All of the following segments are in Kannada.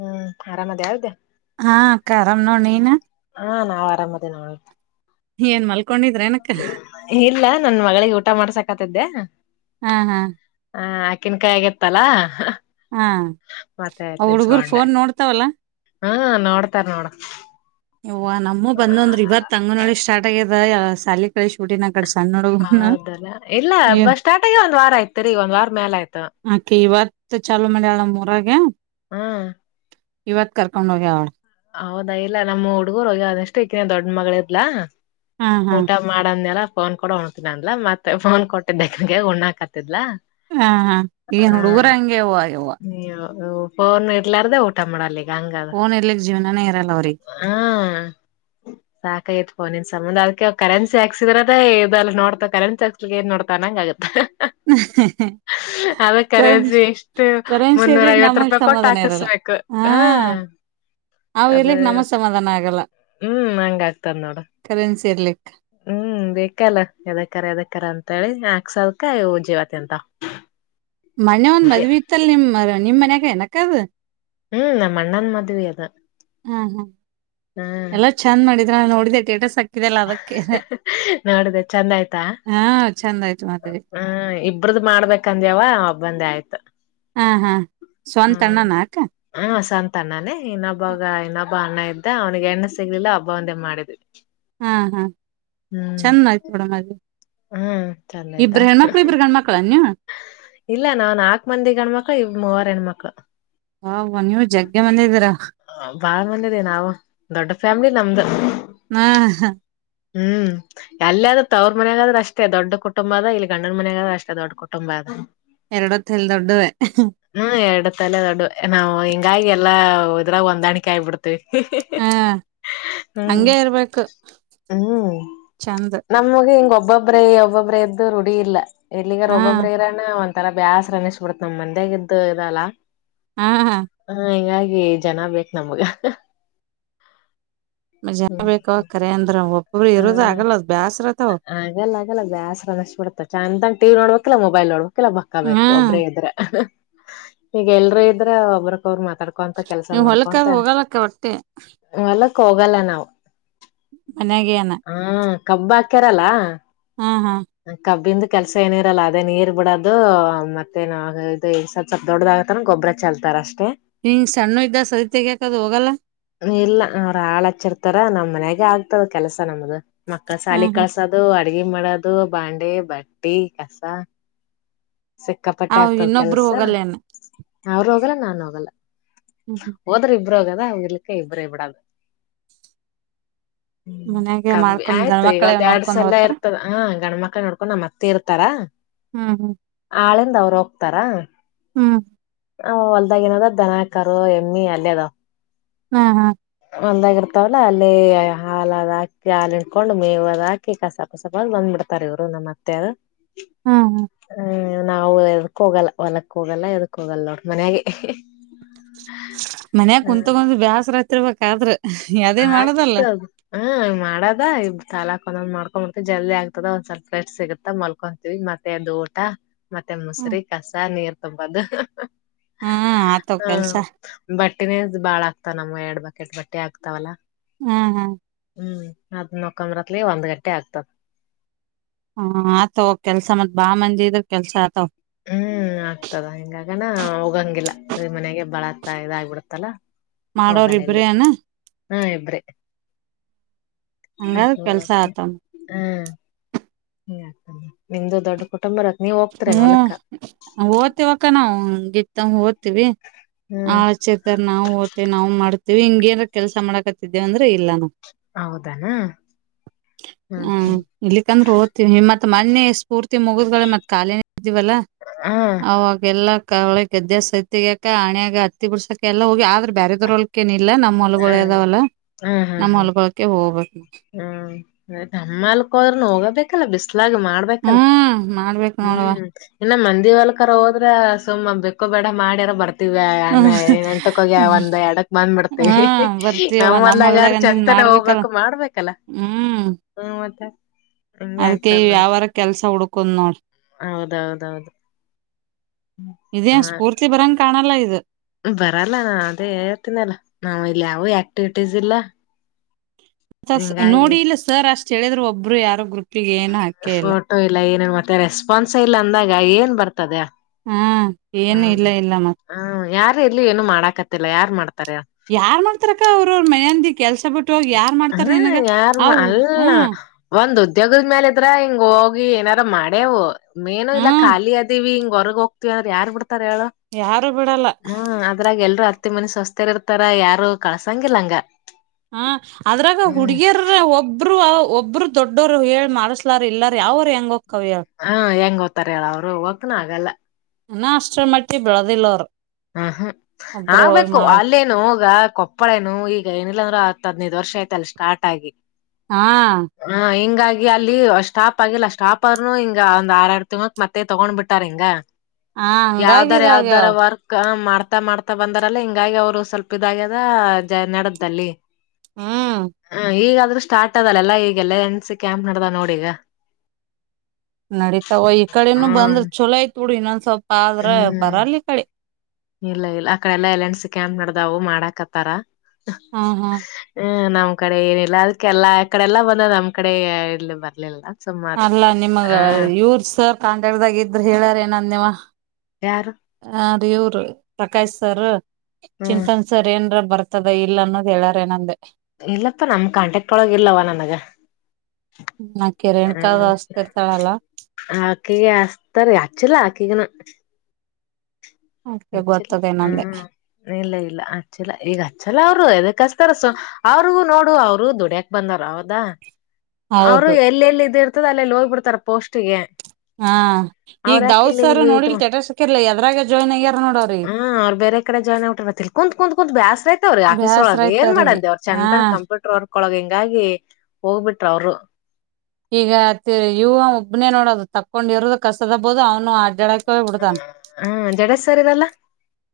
ಹ್ಮ್ ಆರಾಮದ ಯದೇ ಹಾ ಕರಮ ನೋ ನೀನು ಹಾ ನಾವು ಆರಾಮದೇ ನೋಳ ಏನ್ ಮಲ್ ಇಲ್ಲ ನನ್ ಮಗಳಿಗೆ ಊಟ ಮಾಡ್ಸಕತಿದ್ದೆ ಹ್ಮ್ ಹಾ ಹ ಅಕ್ಕಿನ ಕೈಯಾಗ ಗಿತ್ತಲ್ಲಾ ಹಾ ಅವ ಹುಡ್ಗರು ಫೋನ್ ನೋಡ್ತಾವಲ್ಲಾ ಹಾ ನೋಡ್ತಾರ ನೋಡ ಓ ನಮ್ಮೂ ಬಂದ್ದ್ರ ಇವತ್ತು ಅಂಗನವಾಡಿ ಸ್ಟಾರ್ಟ್ ಆಗ್ಯದ ಸಾಲಿ ಕಳಿಸಿ ಬಿಟ್ಟಿದ್ದೇನೆ ಹೌದಲ್ಲ ಇಲ್ಲ ಏ ಬ ಸ್ಟಾರ್ಟ್ ಆಗಿ ಒಂದ್ ವಾರ ಆಯ್ತ್ರಿ ಒಂದ್ ವಾರ ಮೇಾಲ ಆಯ್ತು ಆಕೆ ಇವತ್ತು ಚಲೋ ಮಾಡಲ್ಲ ಊರಗೆ ಹ್ಮ ಇವತ್ ಕರ್ಕೊಂಡ್ ಹೋಗ್ಯ ಅವಳ ಹೌದಾ ಇಲ್ಲ ನಮ್ಮ ಹುಡುಗರು ಹೋಗಿ ಅಷ್ಟು ಈಕಿನ ದೊಡ್ ಮಗಳ್ಲಾ ಹಾ ಹಾ ಊಟ ಮಾಡಂದನಲ್ಲ ಫೋನ್ ಕೂಡ ಉಣ್ತಿನ ಅಲಾ ಮತ್ತೆ ಫೋನ್ ಕೊಟ್ಟಿದ್ದೆಕನ್ಗೆ ಉಣ್ಣಾಕತಿದ ಹಾ ಹ ಈಗನ್ ಹುಡುಗರ ಹಂಗೆವ ಯವ ಫೋನ್ ಇರ್ಲಾರ್ದ ಊಟ ಮಾಡಲಿಕ್ಕೆ ಪೋನ್ ಇಂದ ಜೀವನ ಹ್ಮ ಸಾಖ ಎತ್ ಒನಿನ ಸಂಬಧ ಅದಕ ಕರೆನ್ಸಿ ಹಾಕ್ದ್ರದ ಇದುದೆಲ್ಲ ನೋಡ್ತಾ ಕರೆನ್ಸಿ ಹಾಕ್ಲಿ ನ್ ನೋಡ್ತಾ ಅನಂಗಗತ್ತೆ ಹ್ಮ ಕರೆನ್ಸಿ ಎಷ್ಟು ಕರಂಶ ಮುನ್ನೂರ ಇರ್ಲಿಕ್ ಐವತ್ ನಮಗ್ ರೂಪಾಯಿ ಕೊಟ್ಟು ಸಮಾಧಾನ ಇರಲ್ಲ ಹಾಕಸ್ಬೇಕು ಹಾ ಅವು ಅದು ಇರ್ಲಿಕ್ ನಮ್ಮ ಸಮಾಧಾನ ಆಗಲ್ಲ ಹ್ಮ್ ಹಂಗ ಆಗ್ತದ ನೋಡ ಕರೆನ್ಸಿ ಇರ್ಲಿಕ್ ಅಂತೇಳ ಹೇಳಿ ಯಾಕ್ಸಲ್ಕ ಜೀವತಿ ಅಂತ ಮನೆೆ ಒಂದ ಮದ್ವಿ ಇತ್ತಲ್ ನಿಮ್ ನಿಮ್ ಮನ್ಯಾಗ ಏನಕದ ಹ್ಮ್ ನಮ್ಮ ಅಣ್ಣನ್ ಮಾದುವ ಅದ ಹ್ಮ್ ಹ್ಮ್ ಹ್ಮ್ ಎಲ್ಲಾ ಚಂದ್ ಮಾಡಿದ್ರೆ ನಾ ನೋಡಿದೆೆ ಟೇಟಾಸ್ ಲ್ಲ ಅದಕ್ಕೆ ಹಾ ಚಂದ ಆಯ್ತು ಮದ್ವಿ ಹ್ಮ ಇಬ್ರದು ಮಾಡ್ಬೇಕಕ್ಂದ್ಯಾವ ಒಬ್ಬಂದೇ ಆಯ್ತು ಹಾ ಹಾ ಹ್ಮ ಸ್ವಂತ ಅಣ್ಣನ ಅಕ್ಕ ಹ ಸಂತ ನಾನೇ ಇನ್ನೊಬ್ಬಾಗ ಇನ್ನೊಬ್ಬ ಅಣ್ಣ ಅಂತ ಅವನಿಗೆ ಎಣ್ಣ ಸಿಗ್ಲಿಲ್ಲ ಹಬ್ಬ ಒಂದೇ ಮಾಡಿದ ಹಾ ಹಾ ಚೆಂದ ಆಯ್ತ ನೋಡ ಮದ ಹ್ಮ್ ಚಂದ ಆಯ್ತಾ ಇಬ್ರ ಹೆಣ್ಮಕ್ಳು ಇಬರು ಹೆಣ್ಮಕ್ಳ ನೀವ ಇಲ್ಲ ನಾ ನಾಕ್ ಮಂದಿ ಗಣ್ಮಕ್ಕ ಇ ಮೂವರು ಹೆಣ್ಮಕ್ಕ ಹ್ವ ನೀವು ಜಗ್ಗೆ ಮಂದಿದ್ದೀರಾ ಬಾಳ್ ಮನಿದೆ ನಾವು ದೊಡ್ಡ ಫ್ಯಾಮಿಲಿ ನಮ್ದ ಹ್ಮ ಹ ಹ್ಮ್ ಎಲ್ಲ ಆದ್ರ ಅವ್ರ ಮಯಾಗಾದ್ರ ಅಷ್ಟೇ ದೊಡ್ಡ ಕುಟುಂಬ ಅದ ಇಲ್ಲಿ ಗಂಡನ ಮನಯಾಗಾದ್ರ ಅಷ್ಟೇ ದೊಡ್ಡ ಕುಟ ಒಂಬ ಎರಡೊತ್ತಲ್ ದೊಡ್ಡವೆ ಹ್ಮ ಎರಡು ತಲೆ ದೊಡ್ಡು ನಾವು ಹಿಂಗಾಗಿ ಎಲ್ಲ ಅ್ರ ಒಂದಾಣಿಕ ಆಯಬಡತ ಹಾ ಹ್ಮ್ ಹಂಗೆ ಇರ್ಬೇಕು ಹ್ಮ್ ಚಂದ ನಮ್ಮಗೆ ಹಿಂಗೊಬ್ಬ ಒಬ್ಬ್ರೇ ಒಬ್ಬೊಬ್ರೆ ಎಂದು ರುಡಿಿಯ ಇಲ್ಲ ಇಲ್ಲಿಗಾರ ಹಾ ಒಬ್ಬೊಬ್ರ ಒಥರಾ ಬ್ಯಾಸ್ರ ಅನ್ನಿಸಬಿಡ್ತ ನಮ್ ಮಂದಾಗ ಇದ್ದು ಇದಲ್ಲ ಹಾ ಹ ಜನ ಬೇಕು ನಮ್ಗ ಮಜಾ ಬೇಕ ಕರೆ ಅಂದ್ರ ಒಬ್ಬೊಬ್ರು ಇರದ ಹ್ಮ್ ಆಗಲ್ಲ ಬ್ಯಾಸ್ ಆಗಲ್ಲ ಆಗಲ್ಲ ಬ್ಯಾಸ್ರಷ್ಟ ಬಿಡ್ತ ಚಂದಂಗ ಟಿ ನೋಡ್ಬೇಕಲ್ಲಾ ಮೊಬೈಲ್ ನೋಡ್ಬೇಕಕ್ ಮಕ್ಕಳ ಬಕ್ಕಬೇಕು ಹ್ಮ್ ಒಬ್ಬ್ರೇ ಇದ್ರ ಈಗ ಎಲ್ರೂ ಇದ್ರೆ ಒಬ್ರ ಅವರು ಮಾತಾಡ್ಕೊಂತ ಕೆಲ್ಸ ನೀವ್ ಹೊಲಕ್ಕ ಮಾಡ್ಕೊಂತ ಅದ್ ಹೋಗಲ್ಲಕ್ಕ ಒಟ್ಟೆ ಮಲ್ಲಕ್ ಹೋಗಲ್ಲ ನಾವವು ಅನಾಗಾನ ಕಬ್ಬ ಹಾಕ್ಯಾರಲ್ಲಾ ಹಾ ಹ ಕಬಿದ ಕೆಲ್ಸ ಏನ ಇರಲ್ಲ ಅದೇ ನೀರ್ ಬಿಡೋದು ಮತ್ತೇ ಸ್ಲ್ಪ ದೊಡ್ಡದಾಗತಾನ ಗೊಬ್ಬರ ಚೆಲ್ತಾರ ಅಷ್ಟೆ ಹಿಂಗ್ ಸಣ್ಣು ಇದ್ದ ಸರಿತೆಗ್ಯಾಕದು ಹೋಗಲ್ಲ ಇಲ್ಲ ಅವ್ರ ಹಾಳ ಹಚ್ಚಿರ್ತಾರ ನಮ್ಮ್ ಮನ್ಯಾಗ ಆಗ್ತದ ಕೆಲಸ ನಮ್ದ ಮಕ್ಕಳ ಹಾ ಸಾಲಿ ಹಾ ಕಳಸೋದು ಅಡಗೆ ಮಾಡೋದು ಕ ಬಾಂಡ ಬಟ್ಟಿ ಕಸ ಸಿಕ್ಕಾಪಟ್ಟೆ ಅವ್ ಆಗ್ತದ ಇನ್ನೊಬ್ರು ಕೆಲ್ಸ ಹೋಗಲ್ಲೇನ ಅವರು ಹೋಗಲ್ಲ ನಾ ಹೋಗಲ್ಲ ಹ್ಮ್ ಹ್ಮ್ ಬರೋಗದಾ ಅವಂಗಕ್ಕೆ ಇಬರ ಬಿಡಾದು ಹ್ಮ್ ಮನ್ಯಾಗೆ ಕಮ್ಮಿ ಮಾಡ್ಕೊಂಡ್ ಗಂಡ ಆಯ್ತು ಈಗ ಮಕ್ಕಳೇ ಒಂದ್ ಎರಡ್ ನೋಡ್ಕೊಂಡ್ ಸಲ ಹೋಗ್ತಾರ ಇರ್ತದ ಹ ನಮ್ಮ ಮಕ್ಕ ನೋಡ್ಕೊಂಡ್ ನಮ್ಮ ಅತ್ತೆ ಇರ್ತಾರ ಹ್ಮ್ ಹ್ಮ್ ಆಳಿಂದ ಅವ್ರು ಹೋಗ್ತಾರ ಹ್ಮ್ ಅವ ಹೊಲ್ದಾಗ ಏನದ ದನಕಾರರು ಎಮ್ಮಿ ಅಲ್ಲೇ ಅದಾವ್ ಹ್ಮ ಹಾ ಒಂದಾಗಿ ಇರ್ತಾವಲ್ಲ ಅಲ್ಲಿ ಹಾಲದು ಹಾಕಿ ಹಾಲ ಹಿಟ್ಕೊಂಡು ಮೇವು ಅದು ಹಾಕಿ ಕಸ ಕಸಪ ಅದು ಬಂದ್ಬಿಡ್ತೆ ತರರು ಮತ್ತೆ ಹಾ ಹಾ ಹ್ಮ್ ನಾವು ಎದಕ್ ಹೋಗಲ್ಲ ಹೊಲಕ್ಕ ಹೋಗಲ್ಲ ಎದಕ್ ಹೋಗಲ್ಲ ನೋಡ್ ಮನ್ಯಾಗ ಮನ್ಯ ಕುತ್ಗೊಂಡ ಬೇಾಸ್ರ ಹತಿರ್ಬೇಕಾದ್ರೆ ಆಯ್ತದು ಹ ಮಾಡದ ಇ ಸಾಲಾ ೊಂದ್ ಮಾಡ್ಕೊಂಡ್ಂಬಡ್ತತಿವಿ ಜಲ್ದಿ ಆಗ್ತದ ಒಂದ್ ಸ್ಲ್ ಫ್ರೆಸಿಗುತ್ತತ ಮಲ್ಕೊಂತೀವಿ ಮತ್ತೆದದು ಊಟ ಮತ್ತೆ ಹ್ಮ್ ಮುಸ್ರ ಕಸ ನೀರ್ ತುಂಬದು ಹಾ ಆತವ ಹ ಕೆಲ್ಸ ಬಟ್ಟಿನೇ ಬಾಳ ಆಕ್ತ ನಮ್ ಎರಡ್ ಬಕೆಟ್ ಬಟ್ಟೆ ಆಕ್ತ ಹಾವಲ್ಲ ಹ್ಮ್ ಹ್ಮ್ ಹ್ಮ್ ಅದ ನಕಂಬ್ರತ್ಲಿ ಒಂದ್ ಗಂಟೆ ಆಗ್ತದ ಹ ಆತವ ಕೆಲ್ಸ ಮತ್ ಬಾ ಮಂದಿ ಇದ್ರ ಕೆಲ್ಸ ಆತವ ಹ್ಮ್ ಹ್ಮ ಆಗ್ತದ ಹಿಂಗಾಗನ ಹೋಗಂಗಿಲ್ಲ ಮನೆಗೆ ಬಳತ್ತ ಇದಾಗಬಿಡತ್ತಲ್ಲ ಮಾಡೋರ್ ಹೋಗಲ್ಲ ಇಬ್ರೇ ಎಲ್ಲಿ ಏನ ಹಾ ಇಬ್ರಿ ಹಂಗಾದ್ರ ಕೆಲ್ಸ ಹಾಗ ಆತವ ಹ್ಮ್ ಹ ನಿಮಂದು ದೊಡ್ಡ ಕುಟುಂಬ ರ ಹ್ಮ್ ಓತಿವಕ ನಾವು ಗಿತ್ತ ಹ ವಿ ಆ ಹ್ಮ್ ಆಚರ್ತರ್ ನಾವು ಓವಿ ನಾವು ಮಾಡವಿ ಹಿಂಗೇಏನ್ ಕೆಲಸ ಮಾಡಾಕತ್ತಿದ್ದೇವಂದ್ರೆ ಇಲ್ಲಾವು ಹೌದಾನ ಹ್ಮ್ ಹ ಹ್ಮ್ ಇಲ್ಲಿಕ್ಕಂದ್ರೆ ಓದ್ತೀವಿ ಹಿಮತ್ ಮತ್ತ ಮನ್ನೆ ಸ್ಫೂರ್ತಿ ಮುಗಿದ್ಗಳ ಮತ್ತತ್ ಖಾಲಿ ಇದ್ದೀವಲ್ಲ ಹಾ ಅವಾಗೆಲ್ಲಾ ಕ ಒಳ ಗದ್ದ ಸೈತ್ತಗಾಕ ಅಣ್ಯಾಗ ಹತ್ತಿ ಬಿಡ್ಸಕ ಎಲ್ಲ ಹೋಗಿ ಆದ್ರೆ ಬ್ಯರೆದ್ರೊಳಕ ಇಲ್ಲ ನಮ್ಮ್ ಹೊಲಗ ಹಾ ಇದದಾವಲ್ಲ ಹಾ ನಮ್ಮ್ ಹಾ ಹೊಲ್ಗೊಕ ಹೋಗ್ಬೇಕು ಹ್ಮ್ ನಮ್ಮಲ್ಕ್ದ್ರನು ಹೋಗಬೇಕಲ್ಲ ಬಿಸ್ ಲ ಮಾಡ್ಬೇಕಲ್ಲ ಹ್ಮ್ ಮಾಡ್ಬೇಕ್ ನೋಡವ ಹ್ಮ್ ಇನ್ನು ಮ ದಲ್ಕರ ಹೋದ್ರೆುಮ್ ಬೆಕ್ಕೋ ಬೇಡ ಮಾಡಿಯಾರ ಬರ್ತಾರೆ ಏ ಎಂಟಕೋಗ್ಯ ಒಂದ್ ಎಡಕ್ ಬಂದ್ ಹಾ ಬಿಡ್ತೀವಿ ಬರ್ತೀಯವ್ವ ನಮ್ ನಮ್ಲ್ಗಾರ ಹೊಲ್ದಾಗ ನಿನ್ ಚಂತ ಮಾಡ್ಬೇಕಲ್ಲ ಹೋಗ್ಬೇಕು ಮಾಡ್ಬೇಕಲ್ಲಾ ಹ್ಮ್ ಮದ ಅದ್ಕ ಯ್ಯಾವಾರ ಕೆಲ್ಸ ಹುಡ್ಕದ್ ನೋಡ್ರಿ ಹೌದೌದೌದು ಹ ಕಾಣಲ ಇದು ಬರಲ್ಲ ನಾ ಅದೇ ಹೇಳ್ತೀನಲ್ಲ ನಾವ್ ಇಲ್ಲಿ ಯಾವ ಆಕ್ಟಿವಿಟೀಸ್ ಇಲ್ಲ ಹಿಂಗಾಗಿ ನೋಡಿ ಇಲ್ಲ ಸರ್ ಅಷ್ಟ್ ಹೇಳಿದ್ರು ಒಬ್ಬರು ಯಾರ ಗ್ರರುಪ್ ಫೋಟೋ ಇಲ್ಲ ಏನ ಮತ್ತೆ ರೆಸ್ಪಾನ್ಸ್ ಇಲ್ಲ ಅಂದಾಗ ಏನ್ ಬರ್ತದೆ ಹ್ಮ ಏನು ಹ್ಮ ಇಲ್ಲ ಇಲ್ಲ ಮತ್ತೆ ಹ್ಮ ಯಾರು ಎಲ್ಲಿ ಏನು ಮಾಡಾಕತ್ತಲ್ಲ ಯಾರು ಮಾಡ್ತ ಯಾರ್ ಮಾಡ್ತಾರಕ್ಕ ಅವ್ರ ಮನೆಂದಿ ಕೆಲ್ಸ ಬಿಟ್ಟ ಬಿಟ್ಟೋಗಿ ಯಾರ್ ಹ ಮಾಡ್ತಾರ ನಿನ್ಗ ಯಾರ್ ಮಾ ಅವ ಅಲ್ಲ ಹ್ಮ ಒಂದ್ ಉದ್ಯೋಗದ ಮೇಾಲ ಇದ್ರ ಹಿಂಗ ಹೋಗಿ ಏನಾರ ಮಾಡೇವು ಮೇನು ಇಲ್ಲಾ ಹ್ಮ್ ಖಾಲಿ ಅದಿವ ಹಿಂಗ ಹೊರಗ ಹೋಗ್ತಿವಿ ಅಂದ್ರ ಯಾರ್ ಬಿಡ್ತಾರ ಹೇಳು ಯಾರು ಬಿಡಲ್ಲ ಹ್ಮ ಅದ್ರಾಗ ಎಲ್ರುೂ ಮತ್ತ ಮನಸ ಹೊಸ್ತರ್ ಇರ್ತಾರ ಯಾರು ಕಳ್ಸಂಗಿಲ್ಲಂಗ ಹ ಅದ್ರಾಗ ಹುಡುಗಿಯರ ಒಬ್ರು ಒಬ್ರು ದೊಡ್ಡೋರು ಹೇಳ್ ಮಾಡ್ಸ್ಲಾರ ಇಲ್ಲಾರ ಯಾವರು ಹೆಂಗ ಹೇಳ ಹಾ ಹೆಂಗ ಓ್ತರ ಹೇಳ ಅವರು ಹತನ ಆಗಲ್ಲ ಇನ ಅಷ್ಟ್ರ ಮಟ್ಟಿ ಬೆಳದಿಲ್ಲ ಅವರು ಹ್ಮ್ ಹ್ಮ್ ಆಗ್ಬೇಕು ಅಲ್ಲೇನು ಹೋಗ ಕೊಪ್ಪಳ ನು ಈಗ ಏನಿಲ್ಲಾ ಅಂದ್ರ ಆ ಹ ಹದಿನೈದು ವರ್ಷ ಆಯತಲ್ಲ ಸ್ಟಾರ್ಟ್ ಆಗಿ ಹಾ ಹ ಹ ಹಾಗ ಅಲ್ಲಿ ಸ್ಟಾಪ್ ಆಗಿಲ್ಲ ಸ್ಟಾಪ್ರ್ನು ಹಿಂಗ ಒಂದ್ ಆರ ಆರಡು ತಿಂಳಕ್ ಮತ್ತೆ ತಗೊಂಡ್ ಬಿಟ್ಟಾರ್ ಹಿಂಗ ಹ ಯಾವ್ದಾರ ಯಾವ್ದಾರ ಹಂಗಾಗಿದಾಗ್ಯಾವ ವರ್ಕ್ ಹ ಮಾಡ್ತಾ ಮಾಡ್ತಾ ಬಂದಾರಲ್ಲ ಹಿಂಗಾಗಿ ಅವ್ರು ಸ್ವಲ್ಪ ಇದಾಗ್ಯದ ಜ ನೆಡ್ದಲ್ಲಿ ಹ್ಮ್ ಹಾ ಈಗ ಸ್ಟಾರ್ಟ್ ಅದಲ್ಲಲ್ಲಾ ಈಗೆಲ್ಲ ಎಂಡಸ ಕ್ಯಾಂಪ್ ನಡ್ದ ನೋಡಿ ಈಗ ನಡೀತಾವ ಈ ಕಡೆನುೂ ಹ್ಮ್ ಬಂದ್ರ ಚೊಲೋ ಆಯ್ತ್ ಬಿಡು ಇನ್ನೊಂದ್ ಸ್ವಲ್ಪ ಆದ್ರ ಹ್ಮ್ ಬರಲ್ ಈ ಕಡೆ ಇಲ್ಲ ಇಲ್ಲ ಅಕಡೆ ಎಲ್ಲಾ ಎಲ್ ಎನ್ ಸಿ ಕ್ಯಾಂಪ್ ನಡ್ದವು ಮಾಡಾಕತ್ತಾರ ಹ್ಮ ಹ್ಮ್ ಹ ನಮ್ ಕಡೆ ಏನಿಲ್ಲ ಅದಕ್ಕೆಲ್ಲಾ ಆ ಕಡೆಲ್ಲ ಬಂದ ನಮ್ಮ ಕಡೆ ಇಲ್ಲಿ ಬರ್ಲಿಲ್ಲ. ಸುಮ್ಮಾದೆ ಅಲ್ಲಾ ನಿಮಗ ಹಾ ಇವ್ರ ಸರ್ ಕಾಂಟ್ಯಾಕ್ಟದಾಗ ಇದ್ರರು ಹೇಳಾರ ಏನ ಅನ್ನೆವಾ ಯಾರು ಇವರು ಪ್ರಕಾಶ್ ಸರ್ ಹ್ಮ್ ಚಿಂತನ್ ಸರ್ ಏನ್ರ ಬರ್ತದ ಇಲ್ಲ ಅನ್ನೋದು ಹೇಳಾರ ನಂದೇ ಇಲ್ಲಪ್ಪಾ ನಮ್ ಕಾಂಟ್ಯಾಕ್ಟ್ ಒಳಗ ಇಲ್ಲವ ನನಗ ಆಕಿ ರೇಣುಕಾಗ ಹ ಹಚ್ತಿರ್ತಾಳಲ್ಲ ಹಾಕಿಗೆ ಅಸ ತ್ತಾರೆ ಆಚ್ಚಿಲ್ಲಾ ಆಕಿ ಈಗನ ಅದ್ಕೆ ಹಚ್ಚಿಲ್ಲ ಗೊತ್ತದೇನಂದೆ ಹ್ಮ್ ಇಲ್ಲ ಇಲ್ಲ ಹಚ್ಚಿಲ್ಲ ಈಗ ಹಚ್ಚಲ್ಲ ಅವರು ಎದಕ್ಕಸ ತಸ ಅವ್ರಗೂ ನೋಡು ಅವರು ದುಡಿಯಕ್ ಬಂದಾರ ಹೌದ ಅವರು ಹೌದು ಎಲ್ಲೆಲ್ಲ ಇದ ಹದಲ್ಲ ಹೋಗ್ಬಿಡ್ತಾರೆ ಅಲ್ಲೆಲೆ ಹೋಗಿ ಬಿಡತಾರ ಪೋಸ್ಟ್ ಗೆ ಹಾ ಈಗ ದಾವಸಾರ ಇದು ನೋಡಿಲ್ ಸ್ಟೇಟಸ್ ಇಟ್ಟಿದರಲ್ ಎದ್ರಾಗ ಜಾಯ್ನ್ ಆಗ್ಯಾರ ನೋಡ ಹ್ಮ್ ಅವ್ ಬೇರೆ ಕಡೆ ಜಾಯನ್ ಆಗಿಟ್ಟಾರತ್ತ ಕುತ್ ಕುತ್ ಕುೂತ್ ಬ್ಯಾಸ್ರ ಐತೆ ಅವ್ರಿ ಆಫೀಸ್ ಬ್ಯಾಸ್ರ ಒಳಗ ಆಯ್ತ್ ಏನ್ ಅವ್ರಿಗಿ ಮಾಡ್ದೆ ಅವರ ಹಾ ಚಂಚತನ ಕಂಪ್ಯೂಟರ್ ವರ್ಕ್ ಒಳಗ್ ಹಿಂಗಾಗಿ ಹೋಗ್ಬಿಟ್ರ ಅವರು ಈಗ ಇವು ಒಬ್ನೇ ನೋಡೋದು ತಕೊಂಡ್ ಇರೋದು ಕಸದಬಹದು ಅವ್ನು ಅಡ್ಯಾಡ ಹ್ಮ ಜಡೇಶ ಸರ್ ಗಲ್ಲ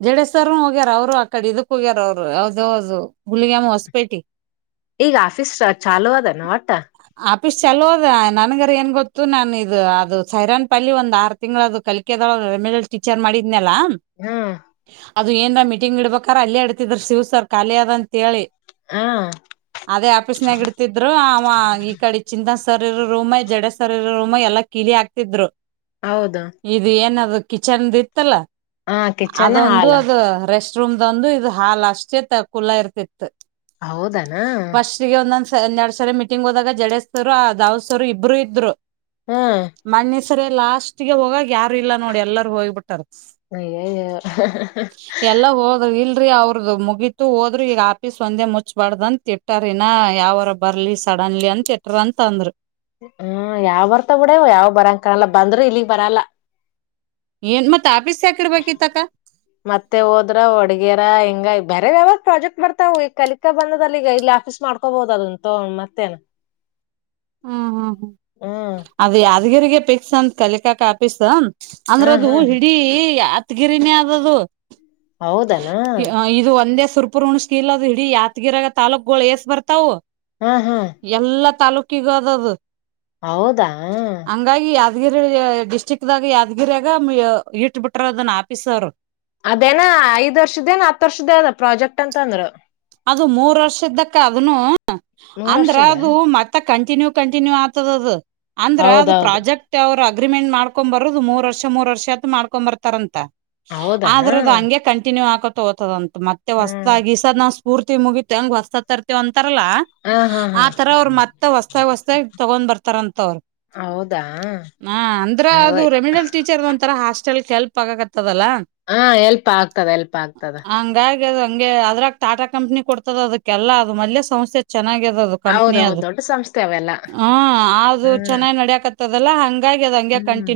ಜಡೇಜ್ ಸರ್ ಹೋಗ್ಯಾರ ಅವ್ರು ಆಕಡೆ ಇದಕ್ ಹೋಗ್ಯಾರ ಅವ್ರು ಯಾವ್ದ ಯಾವ್ದು ಹುಲಿಗೆಮ್ಮ ಹೊಸಪೇಟಿ ಈಗ ಆಫೀಸ್ ಚಾಲೂ ಅದಾನ ಒಟ್ಟ ಆಫೀಸ್ ಚಲೋದ ನನ್ಗರ ಏನ್ ಗೊತ್ತು ನಾನ ಇದು ಅದು ಸೈರಾನ್ ಪಲ್ಲಿ ಒಂದ್ ಆರು ತಿಂಗಳ ಅದು ಕಲಕದ ಎಮ್ ಎಲ್ ರ ಟೀಚರ್ ಮಾಡಿದ್ನಾ ಹ್ಮ್ ಅದು ಏನರ ಮೀಟಿಂಗ್ ಇಡ್ಬೇಕಾರ ಅಲ್ಲಿ ಇಡ್ತಿದ್ರ ಶಿವ್ ಸರ್ ಖಾಲಿ ಅದ ಅಂತ ಹೇಳಿ ಹ ಅದೇ ಆಫೀಸ್ನಾಗ ಇಡ್ತಿದ್ರು ಅವ ಈ ಕಡೆ ಚಿಂತಸ್ ಸರ್ ಇರೋ ರೂಮ ಜಡೆ ಸರ್ ಇರೋ ರೂಮ ಎಲ್ಲ ಕೀಲಿ ಹಾಕ್ತಿದ್ರು ಹೌದು ಇದು ಏನದ ಕಿಚನ್ ದ ಇತ್ತಲ್ಲ ಹ ಕಿಚನ್ ಅದೊಂದು ಹಾಲ್ ಅದು ರೆಸ್ಟ್ ರೂಮ್ದ ಒಂದು ಇದು ಹಾಲ್ ಅಷ್ಟೇ ಕುುಲ್ಲಾ ಇರ್ತಿತ್ತ. ಹೌದನ ಹನ್ನೆರಡ್ ಸರೆ ಮೀಟಿಂಗ್ ಹೋದಾಗ ಜಡೇಜ್ ಸರ್ ದಾವರ ಸರ್ ಇಬ್ರು ಇದ್ರು ಹ್ಮ್ ಮನ್ನೆ ಸರಿ ಲಾಸ್ಟ್ ಗೆ ಹೋಗಾಗ ಯಾರು ಇಲ್ಲ ನೋಡಿ ಎಲ್ಲರ ಹೋಗಿಬಿಟ್ಟಾರ ಹ ಅವ್ರದ ಮುಗೀತು ಹೋದ್ರಿ ಈಗ ಆಫೀಸ್ ಒಂದೇ ಮುಚ್ಬಾರ್ದ ತಿಟ್ಟಾರನಾ ಯಾವರ ಬರ್ಲಿ ಸಡ್ ಕಡನ್ಲಿ ಅಂತ ಇಟ್ರ ಅಂತ ಅಂದರು ಹ್ಮ ಯಾವ್ ಬರ್ತಾವ ಬಿಡವ್ ಯಾವ್ ಬರಂಗ ಕಾಣಲ್ಲ ಬಂದ್ರ ಇಲ್ಲಿಗ್ ಬರಲ್ಲ. ಏನ್ ಮತ್ತ ಆಫೀಸ್ ಯಾಕ್ ಇಡ್ಬೇಕಿತ್ತಕ್ಕ ಮತ್ತೆ ಹೋದ್ರ ಹೊಡಗ್ಯರ ಹಂಗ ಬೇರೆ ಯಾವ್ದ್ ಪ್ರಾಜೆಕ್ಟ್ ಬರ್ತಾವ ಈ ಕಲಿಕಾ ಬಂದದಲ್ಲಿ ಈಗ ಇಲ್ಲಿ ಆಫೀಸ್ ಮಾಡ್ಕೋಬಹದು ಅದಂತ ಮತ್ತೇನ [inaudible] ಹ್ಮ್ ಹ್ಮ್ ಹ್ಮ್ ಹ್ಮ್ ಅದು ಯಾದಗಿರಿಗೆ ಪಿಕ್ಸ್ ಅಂತ ಕಲಿಕಾಕ ಆಫೀಸ್ ಅಂದ್ರ ಹ್ಮ್ ಅದು ಹ್ಮ್ ಹಿಡೀ ಹತ್ಗಿರಿನಿ ಆದದದು ಹೌದನ ಸುರಪುರ ಉಣ್ಸಕ ಇಲ್ ಅದು ಹಿಡಿ ಯಾತ್ಗಿರ ತಾಲೂಕುಗಳು ಏಸ್ ಬರ್ತಾವು ಹಾ ಹಾ ತಾಲುಕಿಗದದು ಹೌದಾ ದಿರಳಿಯ ಡಿಸ್ಟ್ರಿಕ್ ದಾಗ ಯಾದಗಿರಿಯಾಗ ಇಟ್ಬಿಟ್ರ ಅದನ್ನ ಆಫೀಸ್ ಅವರು ಅದೇನ ಐದ್ ವರ್ಷದ್ದೇನ ಹತ್ ವರ್ಷದ್ದ ಅದ ಪ್ರಾಜೆಕ್ಟ್ ಅಂತ ಅಂದ್ರ ಅದು ಮೂರ್ ವರ್ಷದ ಅಕ್ಕ ಅದನು ಮೂರ್ ಅಂದ್ರ ವರ್ಷದ ಅದು ಮತ್ತಕ್ಕ ಕಂಟಿನ್ಯೂ ಕಂಟಿನ್ಯೂ ಆತದ ಅದ ಅಂದ್ರೆ ಅದು ಹೌದೌದು ಪ್ರಾಜೆಕ್ಟ್ ಅವ್ರ ಅಗ್ರಿಮೆಂಟ್ ಮಾಡ್ಕೊಂಡು ಬರೋದು ಮೂರ್ ವರ್ಷ ಮೂರ್ ವರ್ಷ ಅತ್ ಮಾಡ್ಕೊಂಡ್ ಬರ್ತಾರಂತ. ಹೌದನ ಆದ್ರೆ ಅದು ಹಂಗೆ ಕಂಟಿನ್ಯೂ ಆತದ. ತಗೋತದ ಅಂತ ಮತ್ತೆ ಹ್ಮ್ ಹೊಸದಾಗಿ ಈ ಸದ್ದ ನಾವು ಸ್ಫೂರ್ತಿ ಮುಗಿತ ಹೆಂಗ ಹೊಸದಾಗಿ ತರ್ತಿವಂತ ತರಲ್ಲ ಹ ಹಾ ಹಾ ಆ ತರ ಅವರು ಮತ್ತೆ ಹೊಸದಾಗಿ ಹೊಸದಾಗಿ ತಗೊಂಡ್ ಬರ್ತಾರಂತ ಅವರ. ಹೌದಾ ಹ ಅಂದ್ರ ಅಯ್ಯೋ ಅದು ರೆಮಿಡಲ್ ಟೀಚರ್ ಒಂಥರ ಹಾಸ್ಟೆಲ್ ಹೆಲ್ಪ್ ಆಗಕತ್ತ ಹಾ ಹೆಲ್ಪ್ ಆಗ್ತದ ಹೆಲ್ಪ್ ಆಗ್ತದ. [unintelligible] ಹಂಗೆ ಅದ್ರಾಗ ಟಾಟಾ ಕಂಪ್ನಿ ಕೊಡ್ತದ ಅದಕ್ಕೆಲ್ಲ ಅದು ಮೊದ್ಲೆ ಸಂಸೆಚ್ಚ ಚೆನ್ನಾಗಿದದ ಕಂಪನಿ ಹೌದೌದು ಅದು ದೊಡ್ಡ ಸಂಸ್ಥೆ ಅವೆಲ್ಲ ಹಾ ಅದು ಹ್ಮ್ ಚೆನ್ನಾಗಿ ನಡಿಯಾಕತ್ತೆದೀ ಅಲಾ ಹ್ಮ್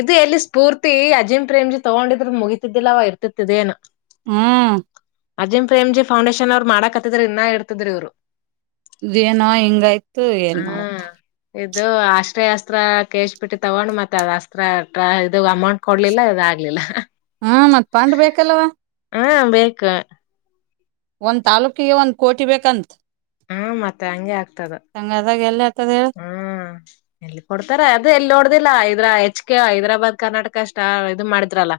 ಇದು ಎಲ್ಲಿ ಸ್ಫೂರ್ತಿ ಅಜೀಂ ಪ್ರೇಮ್ಜಿ ತಗೊಂಡಿದ್ರ ಮುಗಿತ ಇದ್ದಿಲ್ಲವ ಇರ್ತತಿತ್ತ ಇದೇನ್. ಹ್ಮ್. ಅಜಿಂ ಪ್ರೇಮ್ಜಿ ಫೌಂಡೇಶನ್ ಅವ್ರು ಮಾಡಕತ್ತಿದ್ರ ಇನ್ನ ಇರ್ತಿದ್ರಿ ಇವ್ರು. ಇದೇನೋ ಹಿಂಗಾಯ್ತು ಏನ್ತ ಆತ. ಹ್ಮ ಇದು ಆಶ್ರಯ ಅಸ್ತ್ರ ಕೇಳಿಸಿ ಬಿಟ್ಟಿತ್ತ ಅವ್ವನು ಮತ್ತ ಅದ ಅಸ್ತ್ರ ಟ್ರೈ ಇದ ಅಮೌಂಟ್ ಕೊಡ್ಲಿಲ್ಲ ಇವರ ಆಗಲಿಲ್ಲ. ಹ್ಮ ಮತ್ ಫಂಡ್ ಬೇಕಲ್ವಾ? ಹಾ ಬೇಕು. ಒಂದ್ ತಾಲೂಕಿಗೆ ಒಂದ್ ಕೋಟಿ ಬೇಕಂತ. ಹ್ಮ ಮತ್ತೆ ಹಂಗೆ ಆಗ್ತದ. ಹಂಗಾದಾಗ ಎಲ್ಲಿ ಆತದ ಹೇಳ ಹ್ಮ್ ಎಲ್ಲಿ ಕೊಡ್ತಾರ ಅದು ಎಲ್ಲಿ ನೋಡ್ದಿಲ್ಲ. ಅಂದ್ರ ಹೆಚ್ ಕೆ ಹೈದರಾಬಾದ್ ಕರ್ನಾಟಕ ಅಷ್ಟ ಇದು ಮಾಡಿದ್ರಲ್ಲ.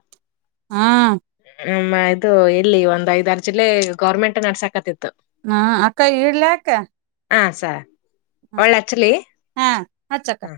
ಹಾ. ಅ ಇದು ಎಲ್ಲಿ ಒಂದ್ ಐದಾರ ಜಿಲ್ಲೆ ಗೌರ್ಮೆಂಟ್ ನಡ್ಸಕತಿತ್ತು. ಹಾ ಅಕ್ಕ ಇಡ್ಲಾ ಅಕ್ಕ. ಹಾ ಸರಿ. ಹ್ಮ. ಹಾ [inaudible] ಹಚ್ಚ ಅಕ್ಕಾ. ಹ